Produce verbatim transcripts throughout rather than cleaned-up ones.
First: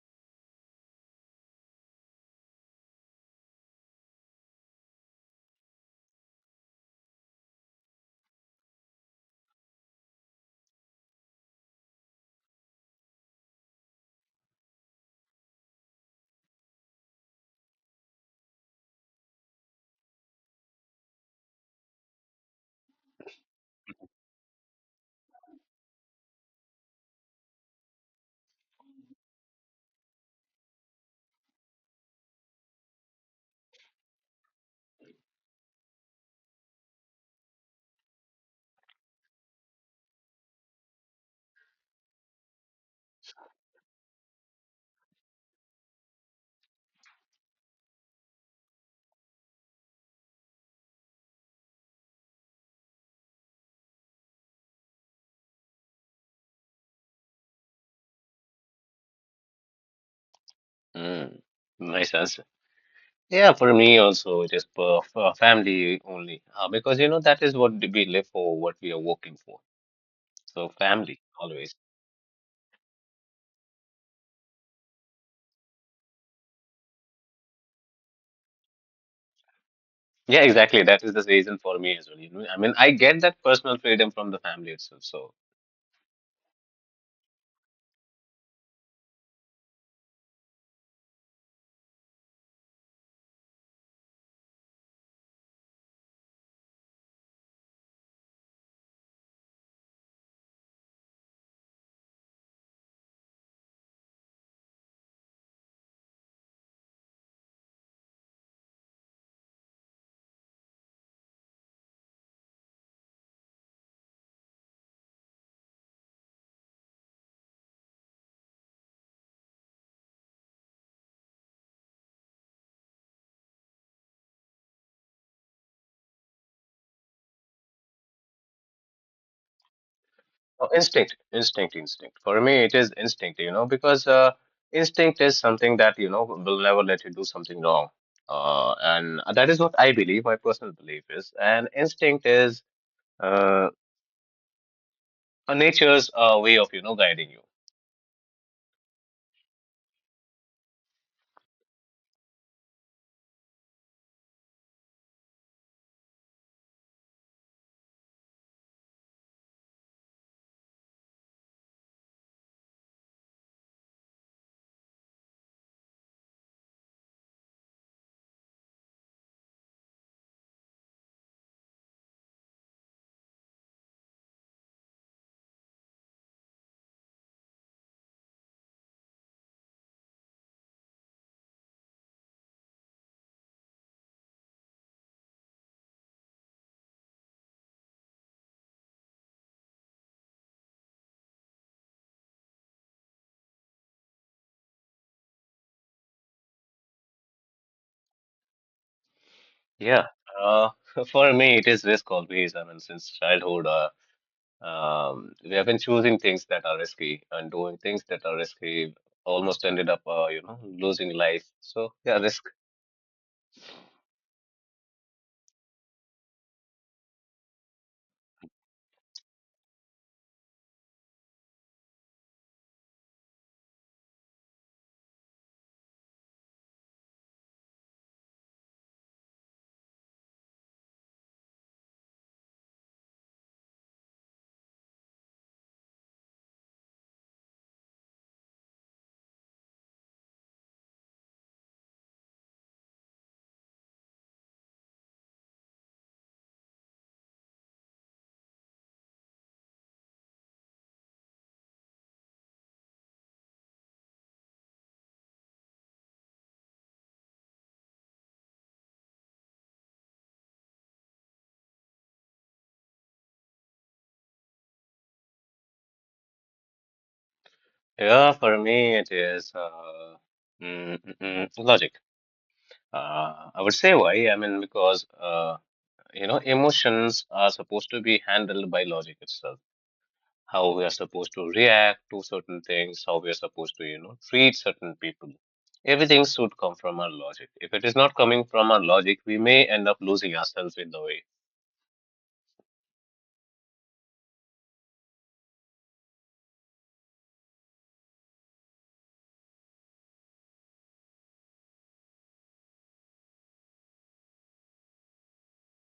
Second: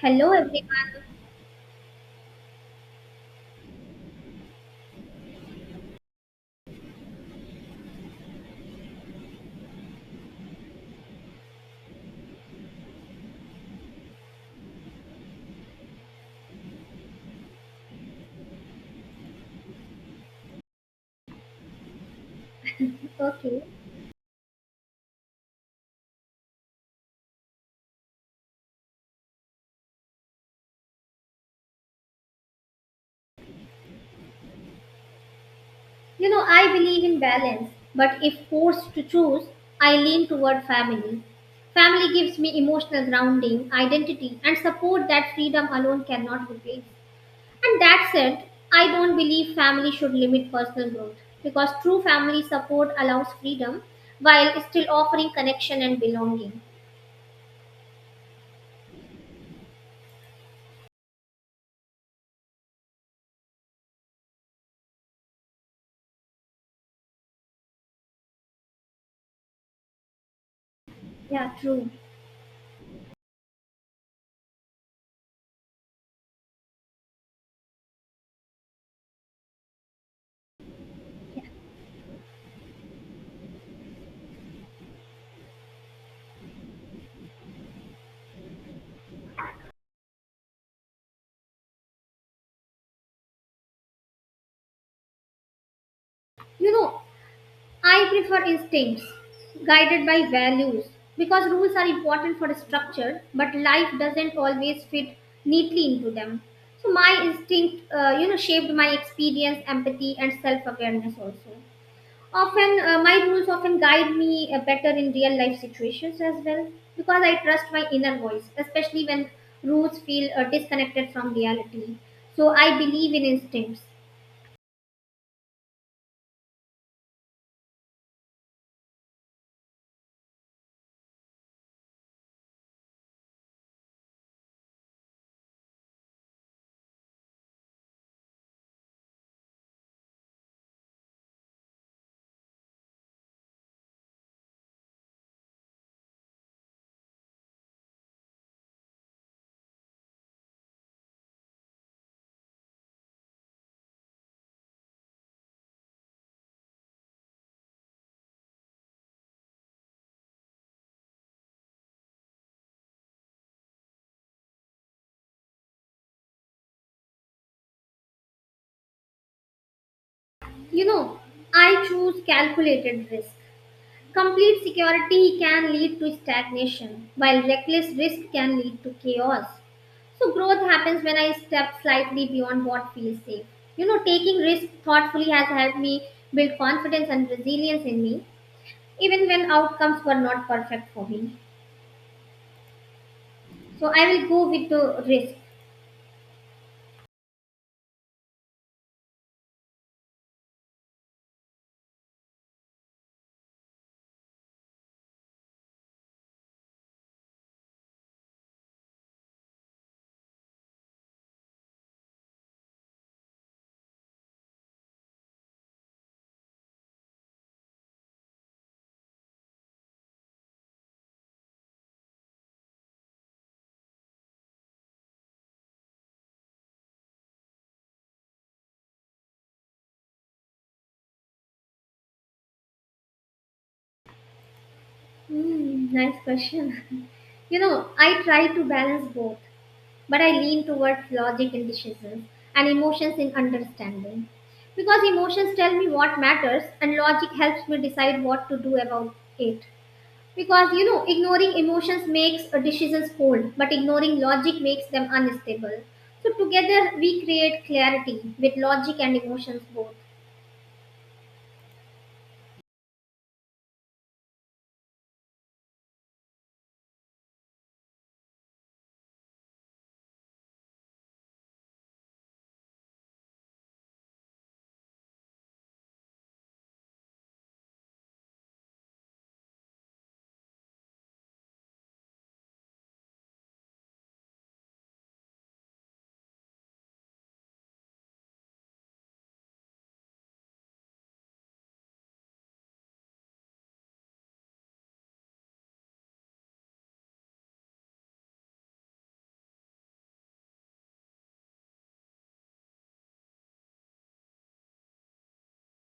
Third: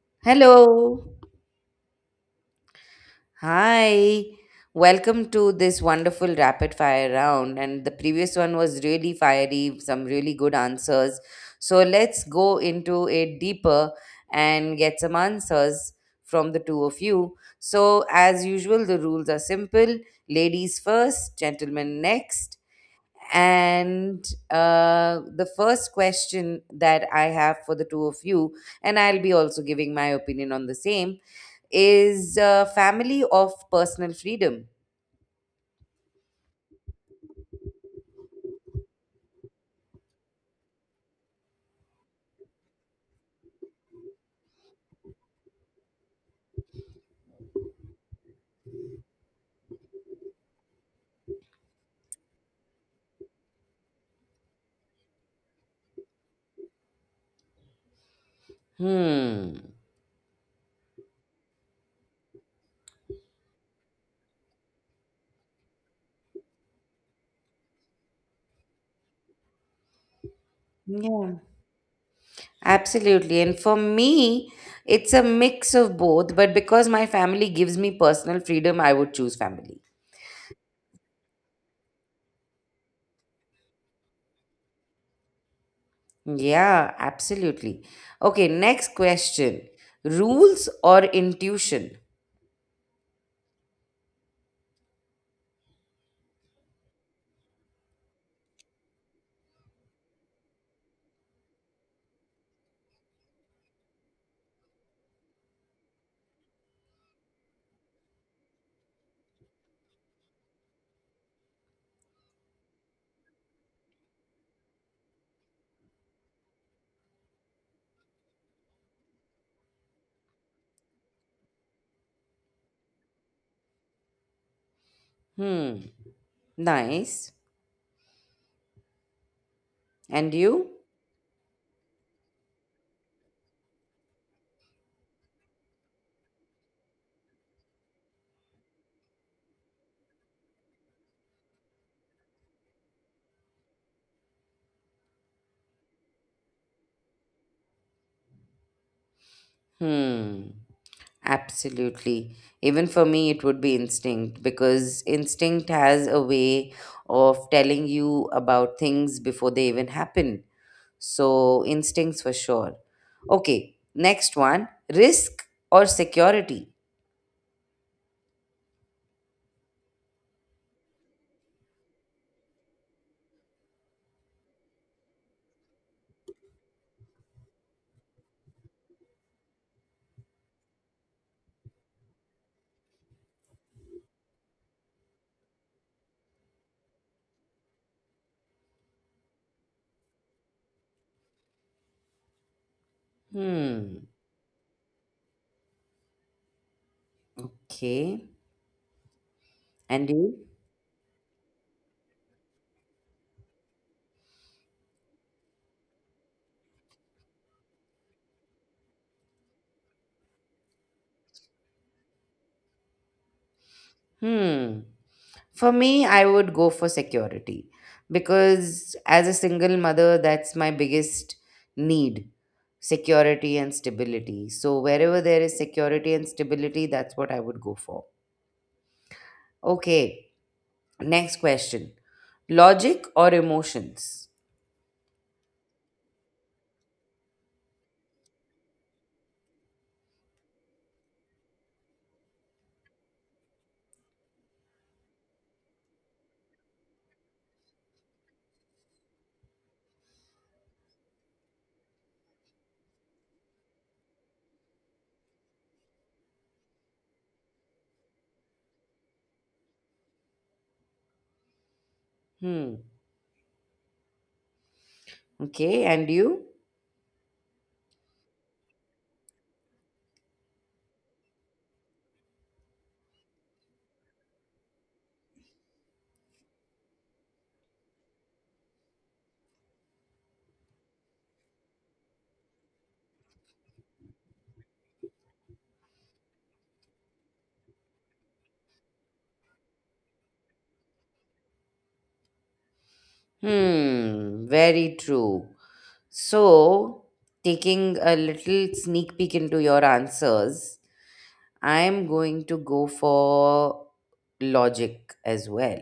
Hello, everyone. Hello. Hi. Welcome to this wonderful rapid fire round. And the previous one was really fiery, some really good answers. So let's go into it deeper and get some answers from the two of you. So, as usual, the rules are simple ladies first, gentlemen next. Okay. And uh, The first question that I have for the two of you, and I'll be also giving my opinion on the same, is uh, family of personal freedom. You know, I believe in balance, but if forced to choose, I lean toward family. Family gives me emotional grounding, identity, and support that freedom alone cannot replace. And that said, I don't believe family should limit personal growth because true family support allows freedom while still offering connection and belonging. Hmm. Mm, nice answer. Yeah, for me also, it is for, for family only. Uh, because, you know, that is what we live for, what we are working for. So, family, Yeah. Yeah, always. true. Absolutely. And for me, it's a mix of both, but because my family gives me personal freedom, I would choose family. Yeah, exactly. That is the reason for me as well. You know, I mean, I get that personal freedom from the family itself. So, Yeah, absolutely. Okay, next question. Rules or intuition? You know, I prefer instincts, guided by values, because rules are important for structure, but life doesn't always fit neatly into them. So my instinct, uh, you know, shaped my experience, empathy, and self-awareness also. Often, uh, my rules often guide me uh, better in real life situations as well, because I trust my inner voice, especially when rules feel uh, disconnected from reality. So I believe in instincts. Hmm, nice. And oh, you? instinct, instinct, instinct. For me, it is instinct, you know, because uh, instinct is something that, you know, will never let you do something wrong. Uh, and that is what I believe, my personal belief is. And instinct is. Uh, uh, nature's uh, way of you know guiding you. Hmm, absolutely. Even for me, it would be instinct because instinct has a way of telling you about things before they even happen. So, instincts for sure. Okay, next one, risk or security? You know, I choose calculated risk. Complete security can lead to stagnation, while reckless risk can lead to chaos. So, growth happens when I step slightly beyond what feels safe. You know, taking risk thoughtfully has helped me build confidence and resilience in me, even when outcomes were not perfect for me. So, Hmm, I will go with the risk. okay. Yeah, And you? uh, for me it is risk always. I mean, since childhood, uh, um, we have been choosing things that are risky and doing things that are risky. Almost ended up, uh, you know, losing life. So yeah, risk. Hmm. For me, I would go for security because, as a single mother, that's my biggest need, security and stability. So, wherever there is security and stability, that's what I would go for. Okay, next question, logic or emotions? Hmm, nice question. you know, I try to balance both, but I lean towards logic in decisions and emotions in understanding. Because emotions tell me what matters and logic helps me decide what to do about it. Because you know, ignoring emotions makes uh, decisions cold, but ignoring logic makes them unstable. So together we create clarity with logic and emotions both. Hmm. Okay, and you? Yeah, for me it is uh, mm, mm, mm, logic. Uh, I would say why. I mean, because uh, you know, emotions are supposed to be handled by logic itself how we are supposed to react to certain things, how we are supposed to, you know, treat certain people. Everything should come from our logic. If it is not coming from our logic, we may end up losing ourselves in the way. Hmm, very true. So, taking a little sneak peek into your answers, I'm going to go for logic as well.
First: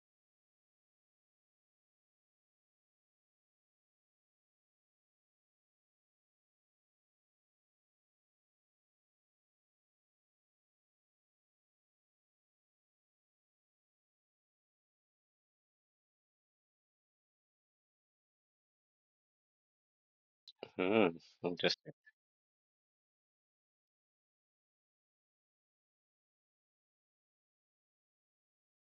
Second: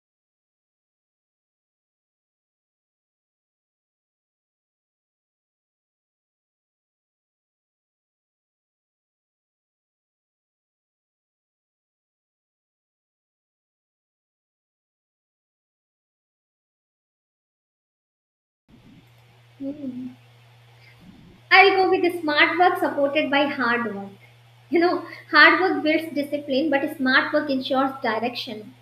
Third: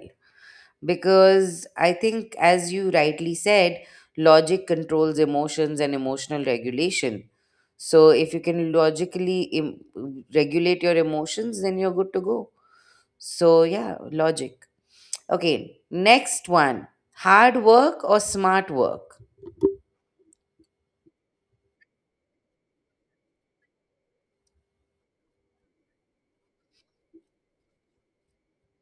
Because I think, as you rightly said, logic controls emotions and emotional regulation. So, if you can logically im- regulate your emotions, then you're good to go. So, yeah, logic. Okay, next one, hard work or smart work? Hmm. Hmm, I'll go interesting. with the smart work supported by hard work. You know, hard work builds discipline, but smart work ensures direction.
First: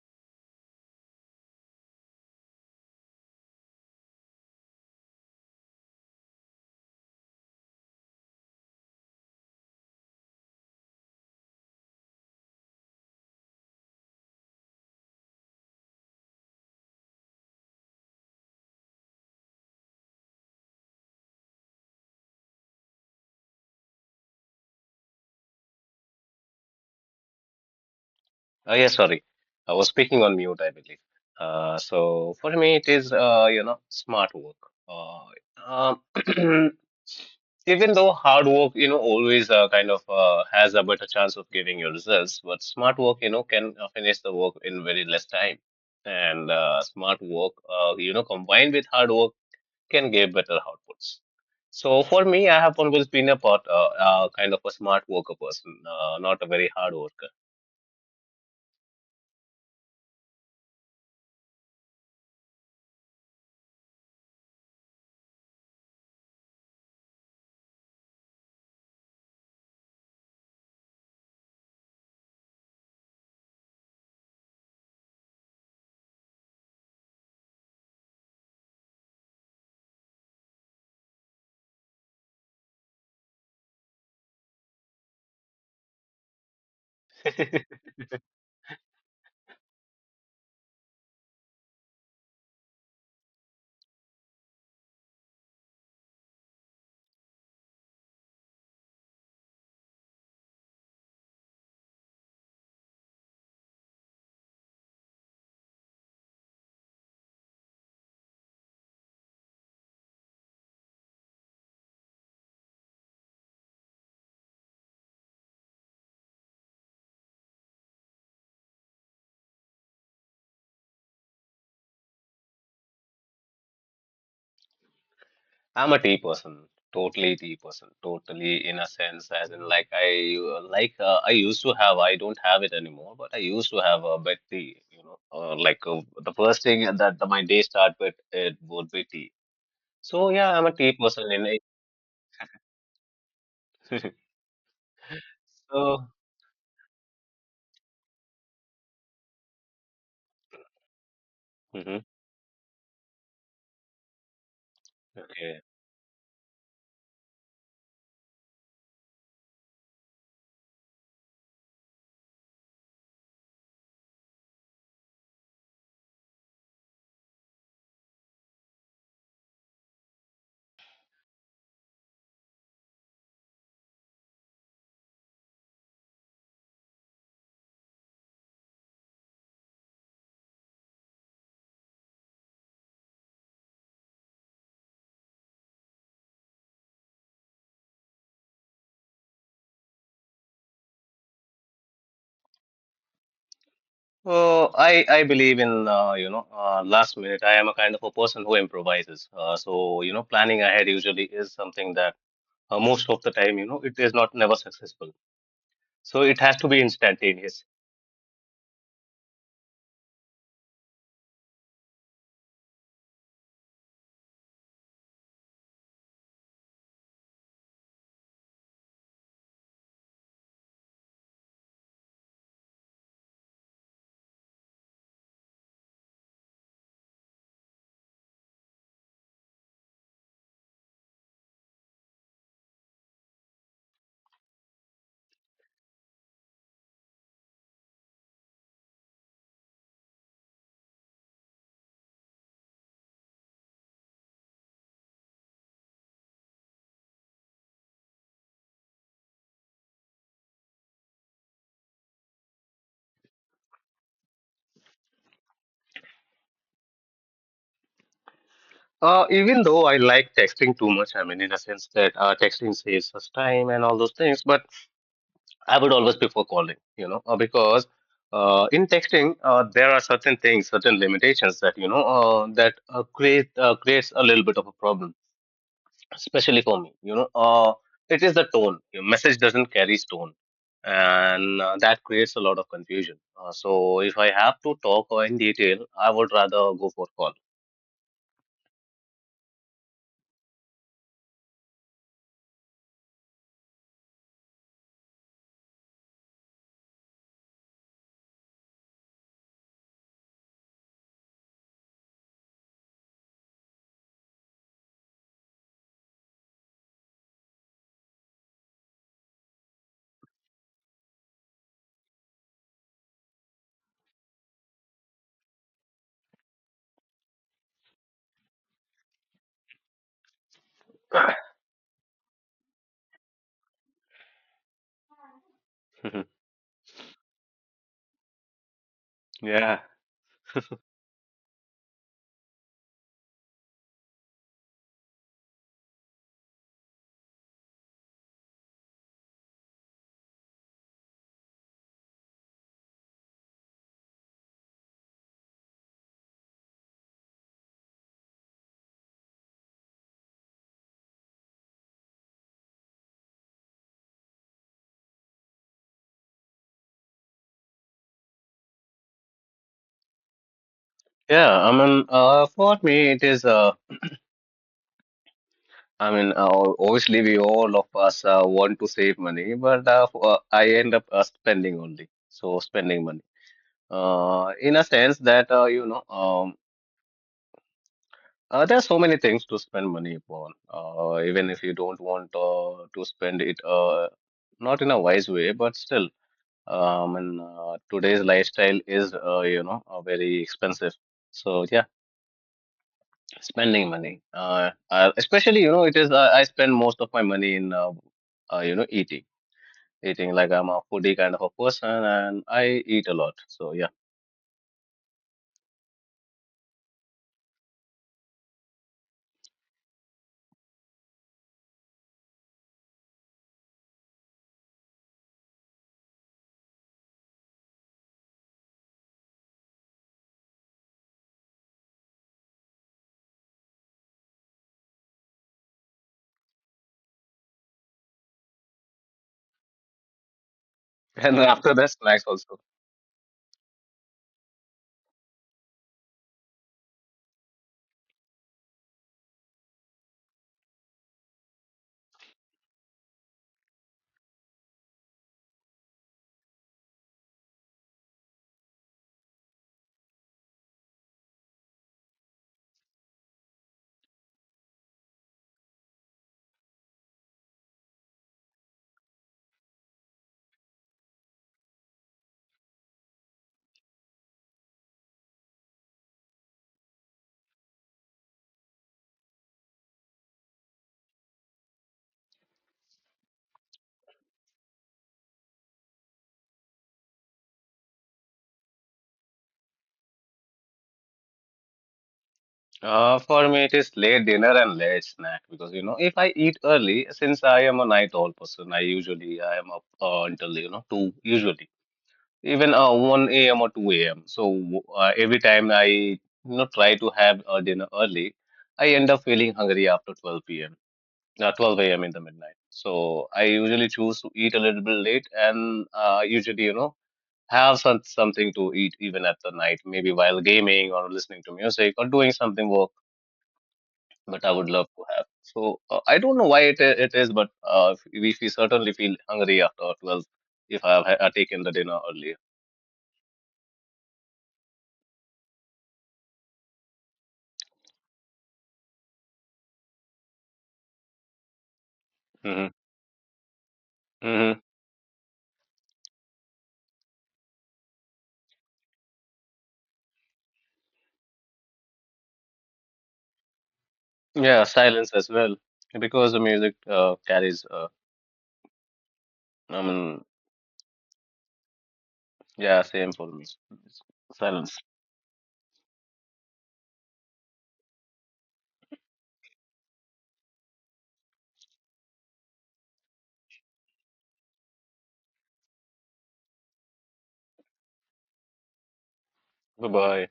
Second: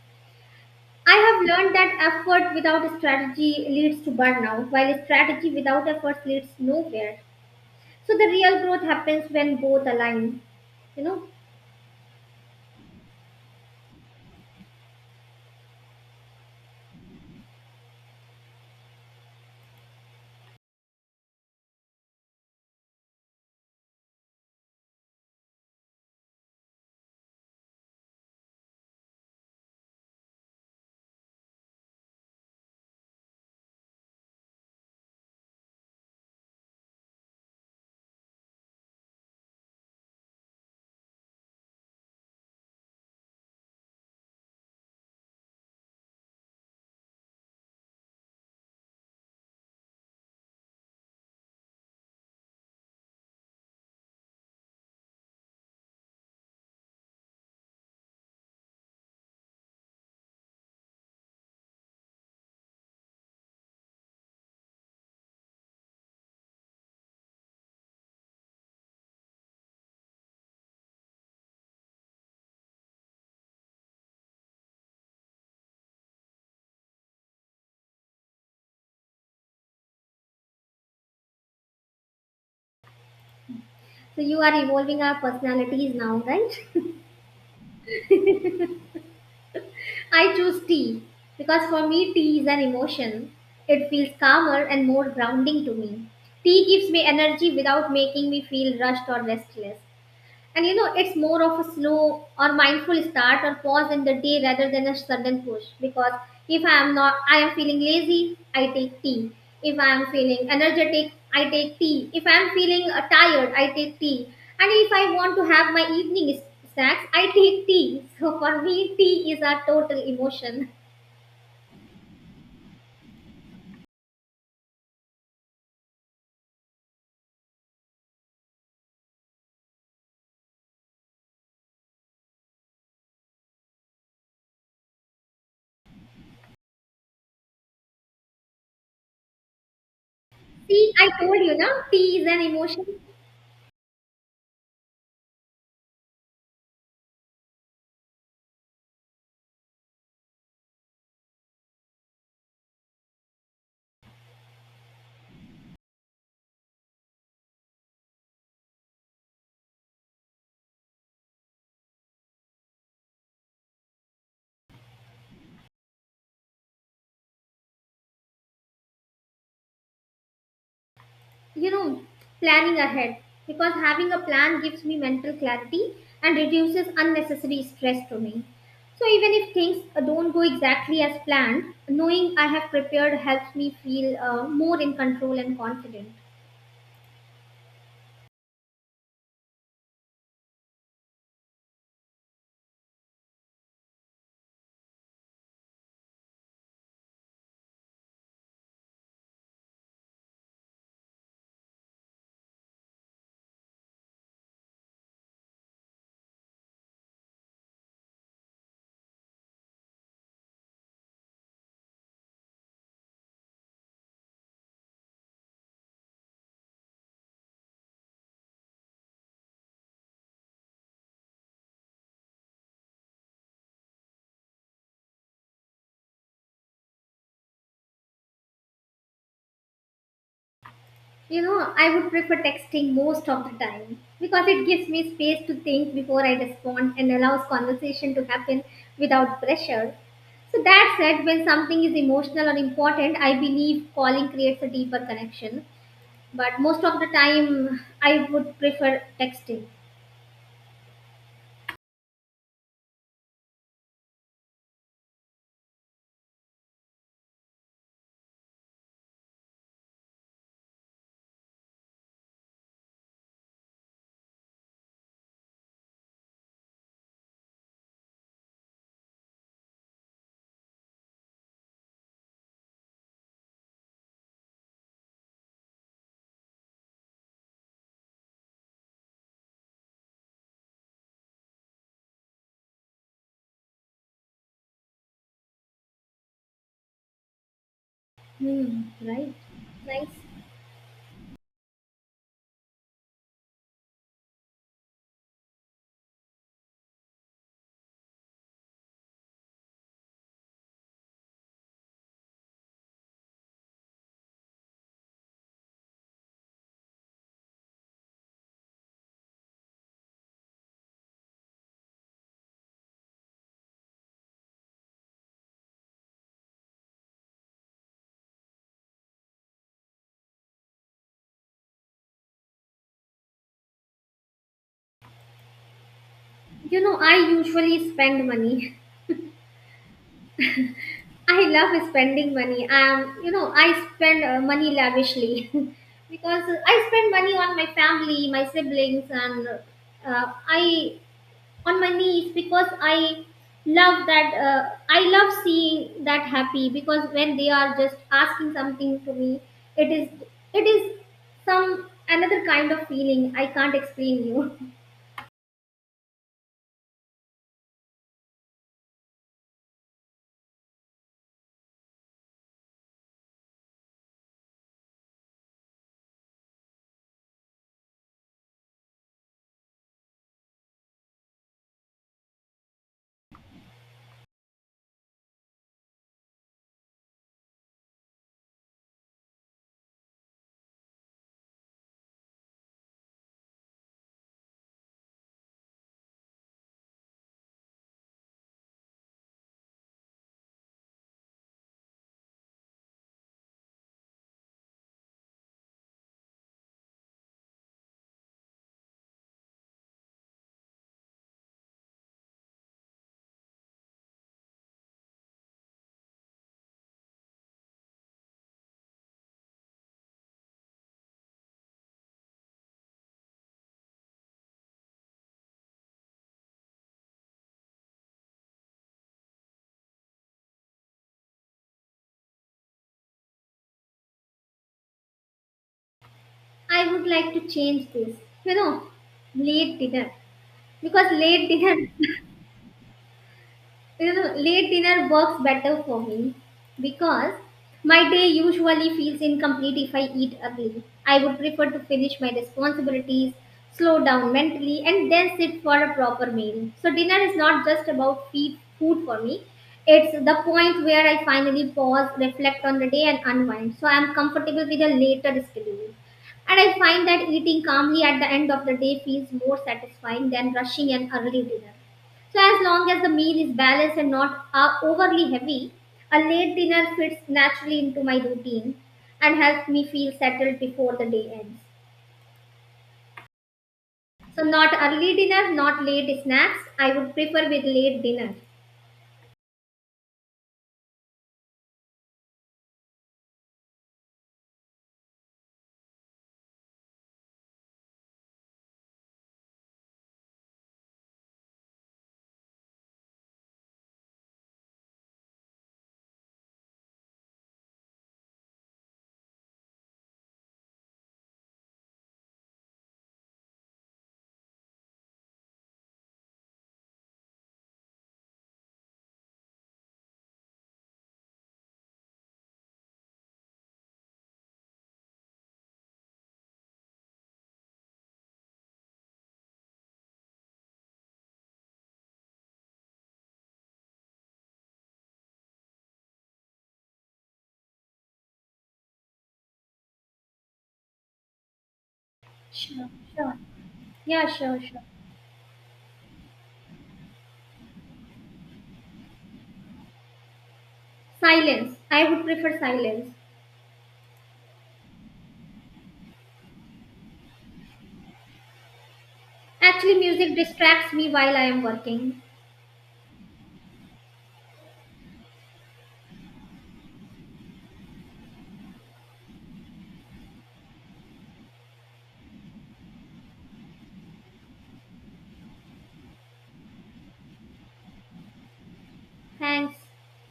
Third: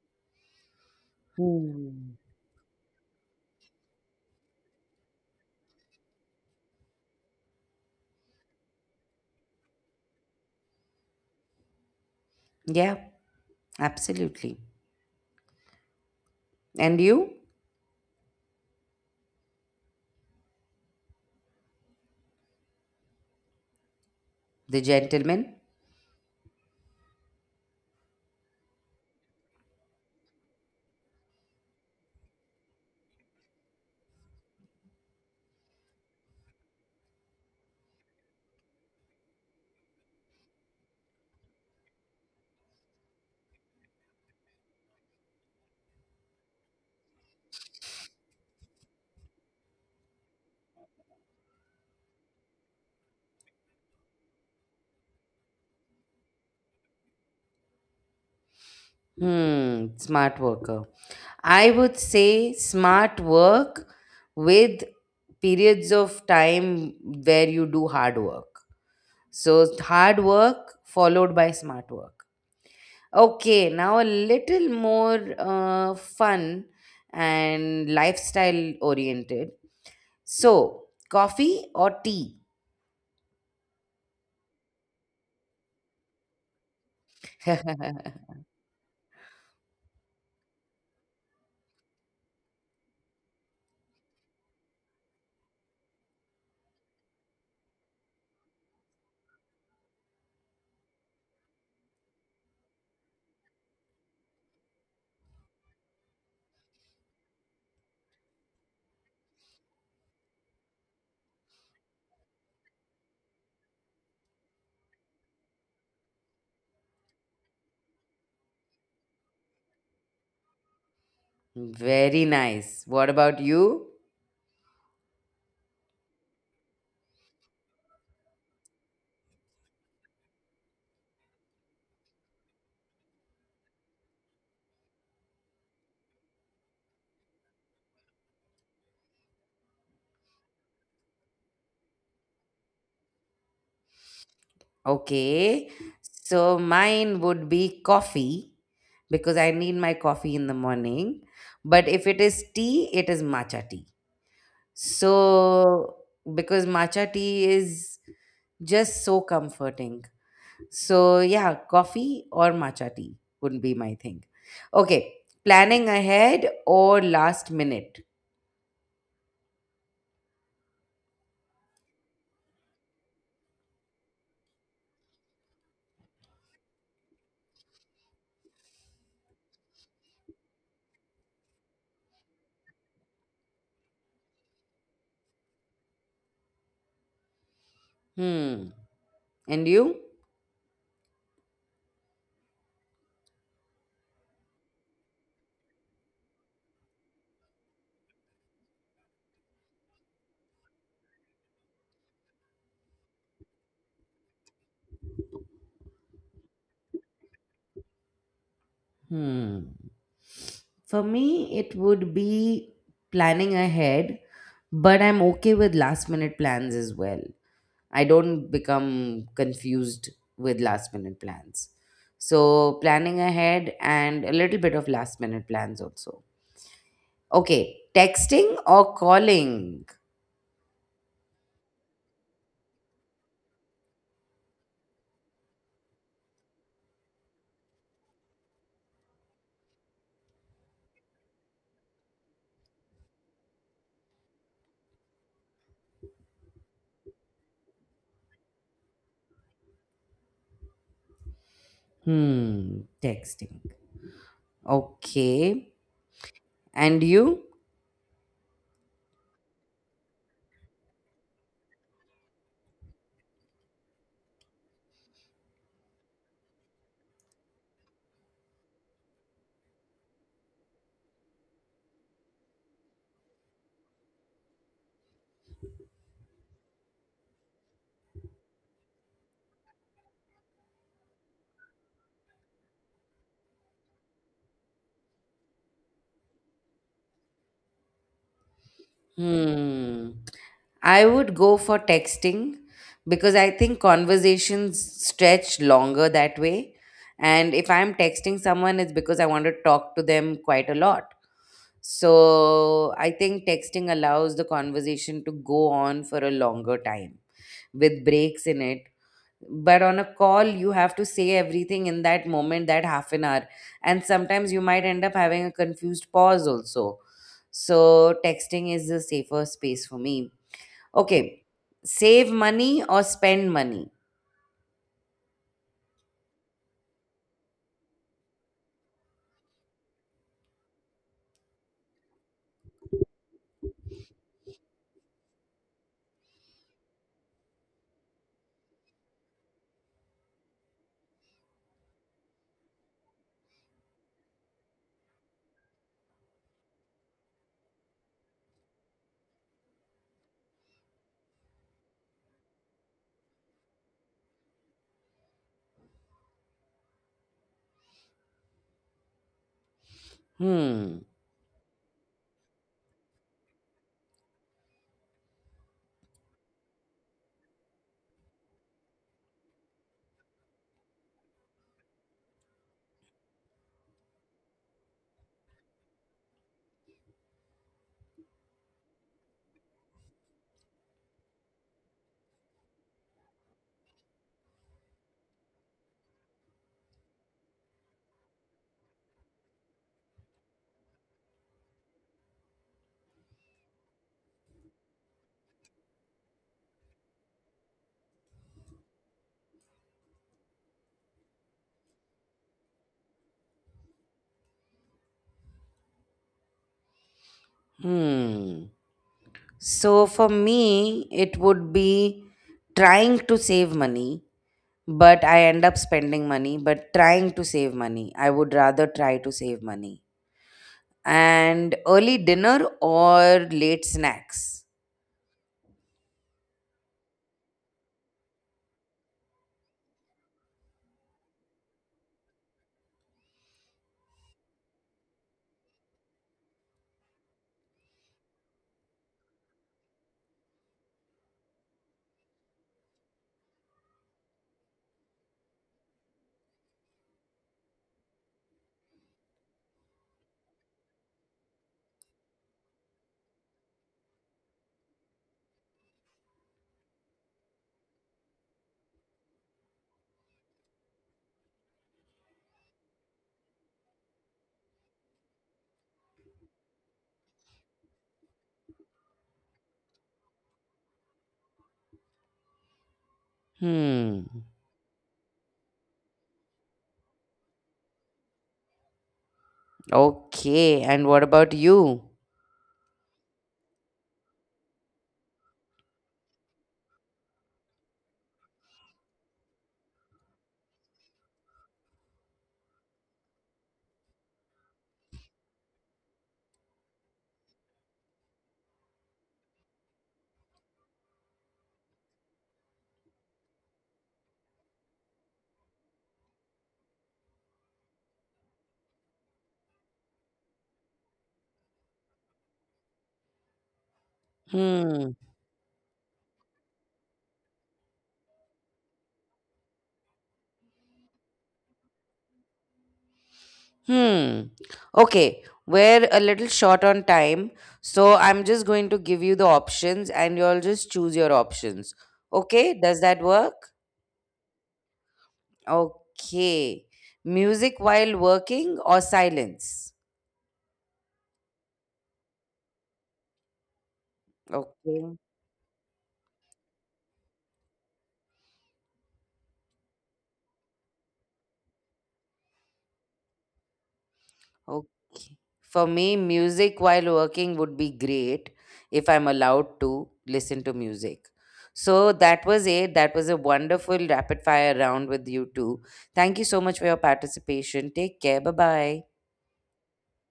I have learned that Hmm. effort without strategy leads to burnout, while strategy without efforts leads nowhere. So the real growth happens when both align, you know. Yeah. Absolutely. And you, the gentleman? Oh, yeah, sorry. I was speaking on mute, I believe. Uh, so for me, it is, uh, you know, smart work. Uh, um, even though hard work, you know, always uh, kind of uh, has a better chance of giving you results, but smart work, you know, can uh, finish the work in very less time. And uh, smart work, uh, you know, combined with hard work can give better outputs. So for me, I have always been a part, uh, uh, kind of a smart worker person, uh, not a very hard worker. Hmm, smart worker. I would say smart work with periods of time where you do hard work. So, hard work followed by smart work. Okay, now a little more uh, fun and lifestyle oriented. So, coffee or tea? So you are evolving our personalities now, right? I choose tea because for me tea is an emotion. It feels calmer and more grounding to me. Tea gives me energy without making me feel rushed or restless. And you know, it's more of a slow or mindful start or pause in the day rather than a sudden push. Because if I am not, I am feeling lazy, I take tea. If I am feeling energetic, I take tea. If I am feeling uh, tired, I take tea. And if I want to have my evening s- snacks, I take tea. So for me, tea is a total emotion. Very nice. What about you? I'm a tea person, totally tea person, totally in a sense, as in like I uh, like uh, I used to have. I don't have it anymore, but I used to have a bit tea. You know, uh, like uh, the first thing that the, my day start with it would be tea. So yeah, I'm a tea See, I person told in you it. now, tea is an emotion. Okay. So So mine would be coffee because I need my coffee in the morning. But hmm if it is tea, it is matcha tea. okay. So, because matcha tea is just so comforting. So yeah, coffee or matcha tea would be my thing. Okay. Planning ahead or last minute? You know, planning ahead, because having a plan gives me mental clarity and reduces unnecessary stress to me. So even if things uh, don't go exactly as planned, knowing I have prepared helps me feel uh, more in control and confident. Hmm. And you? So I I believe in uh, you know uh, last minute. I am a kind of a person who improvises. Uh, so you know, planning ahead usually is something that uh, most of the time you know it is not never successful. So it has to be instantaneous. Hmm. For me, it would be planning ahead, but I'm okay with last minute plans as well. I don't become confused with last minute plans. So, planning ahead and a little bit of last minute plans also. Okay, texting or calling? You know, I would prefer texting most of the time because it gives me space to think before I respond and allows conversation to happen without pressure. So that said, when something is emotional or important, I believe calling creates a deeper connection, but most of the time I would prefer texting. Hmm, texting. Okay. And you? Uh, even though I like texting too much, I mean, in a sense that uh, texting saves us time and all those things, but I would always prefer calling, you know, uh, because uh, in texting, uh, there are certain things, certain limitations that, you know, uh, that uh, create uh, creates a little bit of a problem, especially for me, you know, uh, it is the tone. Your message doesn't carry tone, and uh, that creates a lot of confusion. Uh, so if I have to talk or in detail, I would rather go for call. Hmm, right. Nice. Hmm. I would go for texting because I think conversations stretch longer that way. And if I'm texting someone, it's because I want to talk to them quite a lot. So I think texting allows the conversation to go on for a longer time with breaks in it, but on a call you have to say everything in that moment, that half an hour, and sometimes you might end up having a confused pause also. So texting is a safer space for me. Okay, save money or spend money? You know, I usually spend money. Yeah, I love spending money. Um, you know, I spend uh, money lavishly because I spend money on my family, my siblings, and uh, I on my knees because I love that. Uh, I love seeing that happy because when they are just asking something to me, it is it is some another kind of feeling I can't explain you. Hmm. yeah. I mean, uh, for me, it is. Uh, I mean, uh, obviously, we all of us uh, want to save money, but uh, f- uh, I end up uh, spending only. So spending money. Uh, in a sense that uh, you know, um, uh, there are so many things to spend money upon. Uh, even if you don't want uh, to spend it, uh, not in a wise way, but still, um, and uh, today's lifestyle is, uh, you know, uh, very expensive. So yeah. Spending money, uh, uh, especially you know, it is uh, I spend most of my money in uh, uh, you know eating, eating like I'm a foodie kind of a person, and I eat a lot. So yeah, Hmm. So for me, it would be trying to save money, but I end up spending money. But trying to save money, I would rather try to save money. And early dinner or late snacks? I would like to change this. You know, late dinner, because and late after dinner that, snacks also. you know, late dinner works better for me because my day usually feels incomplete if I eat early. I would prefer to finish my responsibilities, slow down mentally, and then sit for a proper meal. So, dinner is not just about feed, food for me, it's the point where I finally pause, reflect on the day, and unwind. So, I'm comfortable with a later schedule. And I find that eating calmly at the end of the day feels more satisfying than rushing an early dinner. So, as long as the meal is balanced and not uh, overly heavy, a late dinner fits naturally into my routine and helps me feel settled before the day ends. Hmm. So, not early dinner, not late snacks. I would prefer with late dinner. Okay. And what about you? Uh, for me, it is late dinner and late snack because you know if I eat early, since I am a night owl person, I usually I am up uh, until you know two usually even uh, one a m or two a m. So uh, every time I you know try to have a dinner early, I end up feeling hungry after twelve p m uh, twelve a m in the midnight. So I usually choose to eat a little bit late and uh, usually, you know, have some, something to eat even at the night, maybe while gaming or listening to music or doing something work that I would love to Hmm. have. So uh, I don't know why it, i- it is, but uh, we, we certainly feel hungry after twelve if I have ha- taken the dinner earlier. Hmm. Okay. We're a little short on time. So I'm just going to give you the options and you'll just choose your options. Hmm. Okay. Sure, Does that sure. work? Yeah, Hmm. sure, sure. Okay. Music while working or silence? Silence. I would prefer silence. Yeah, silence Okay. as well. Because the music uh, carries, uh, I Actually, mean, music distracts me while I am working. yeah, same for me. Silence. Okay. For me, music while working would be great if I'm allowed to listen to music. So that was it. That was a wonderful rapid fire round with you two. Thank you so much for your participation. Take care. Bye bye. Thanks. Bye bye.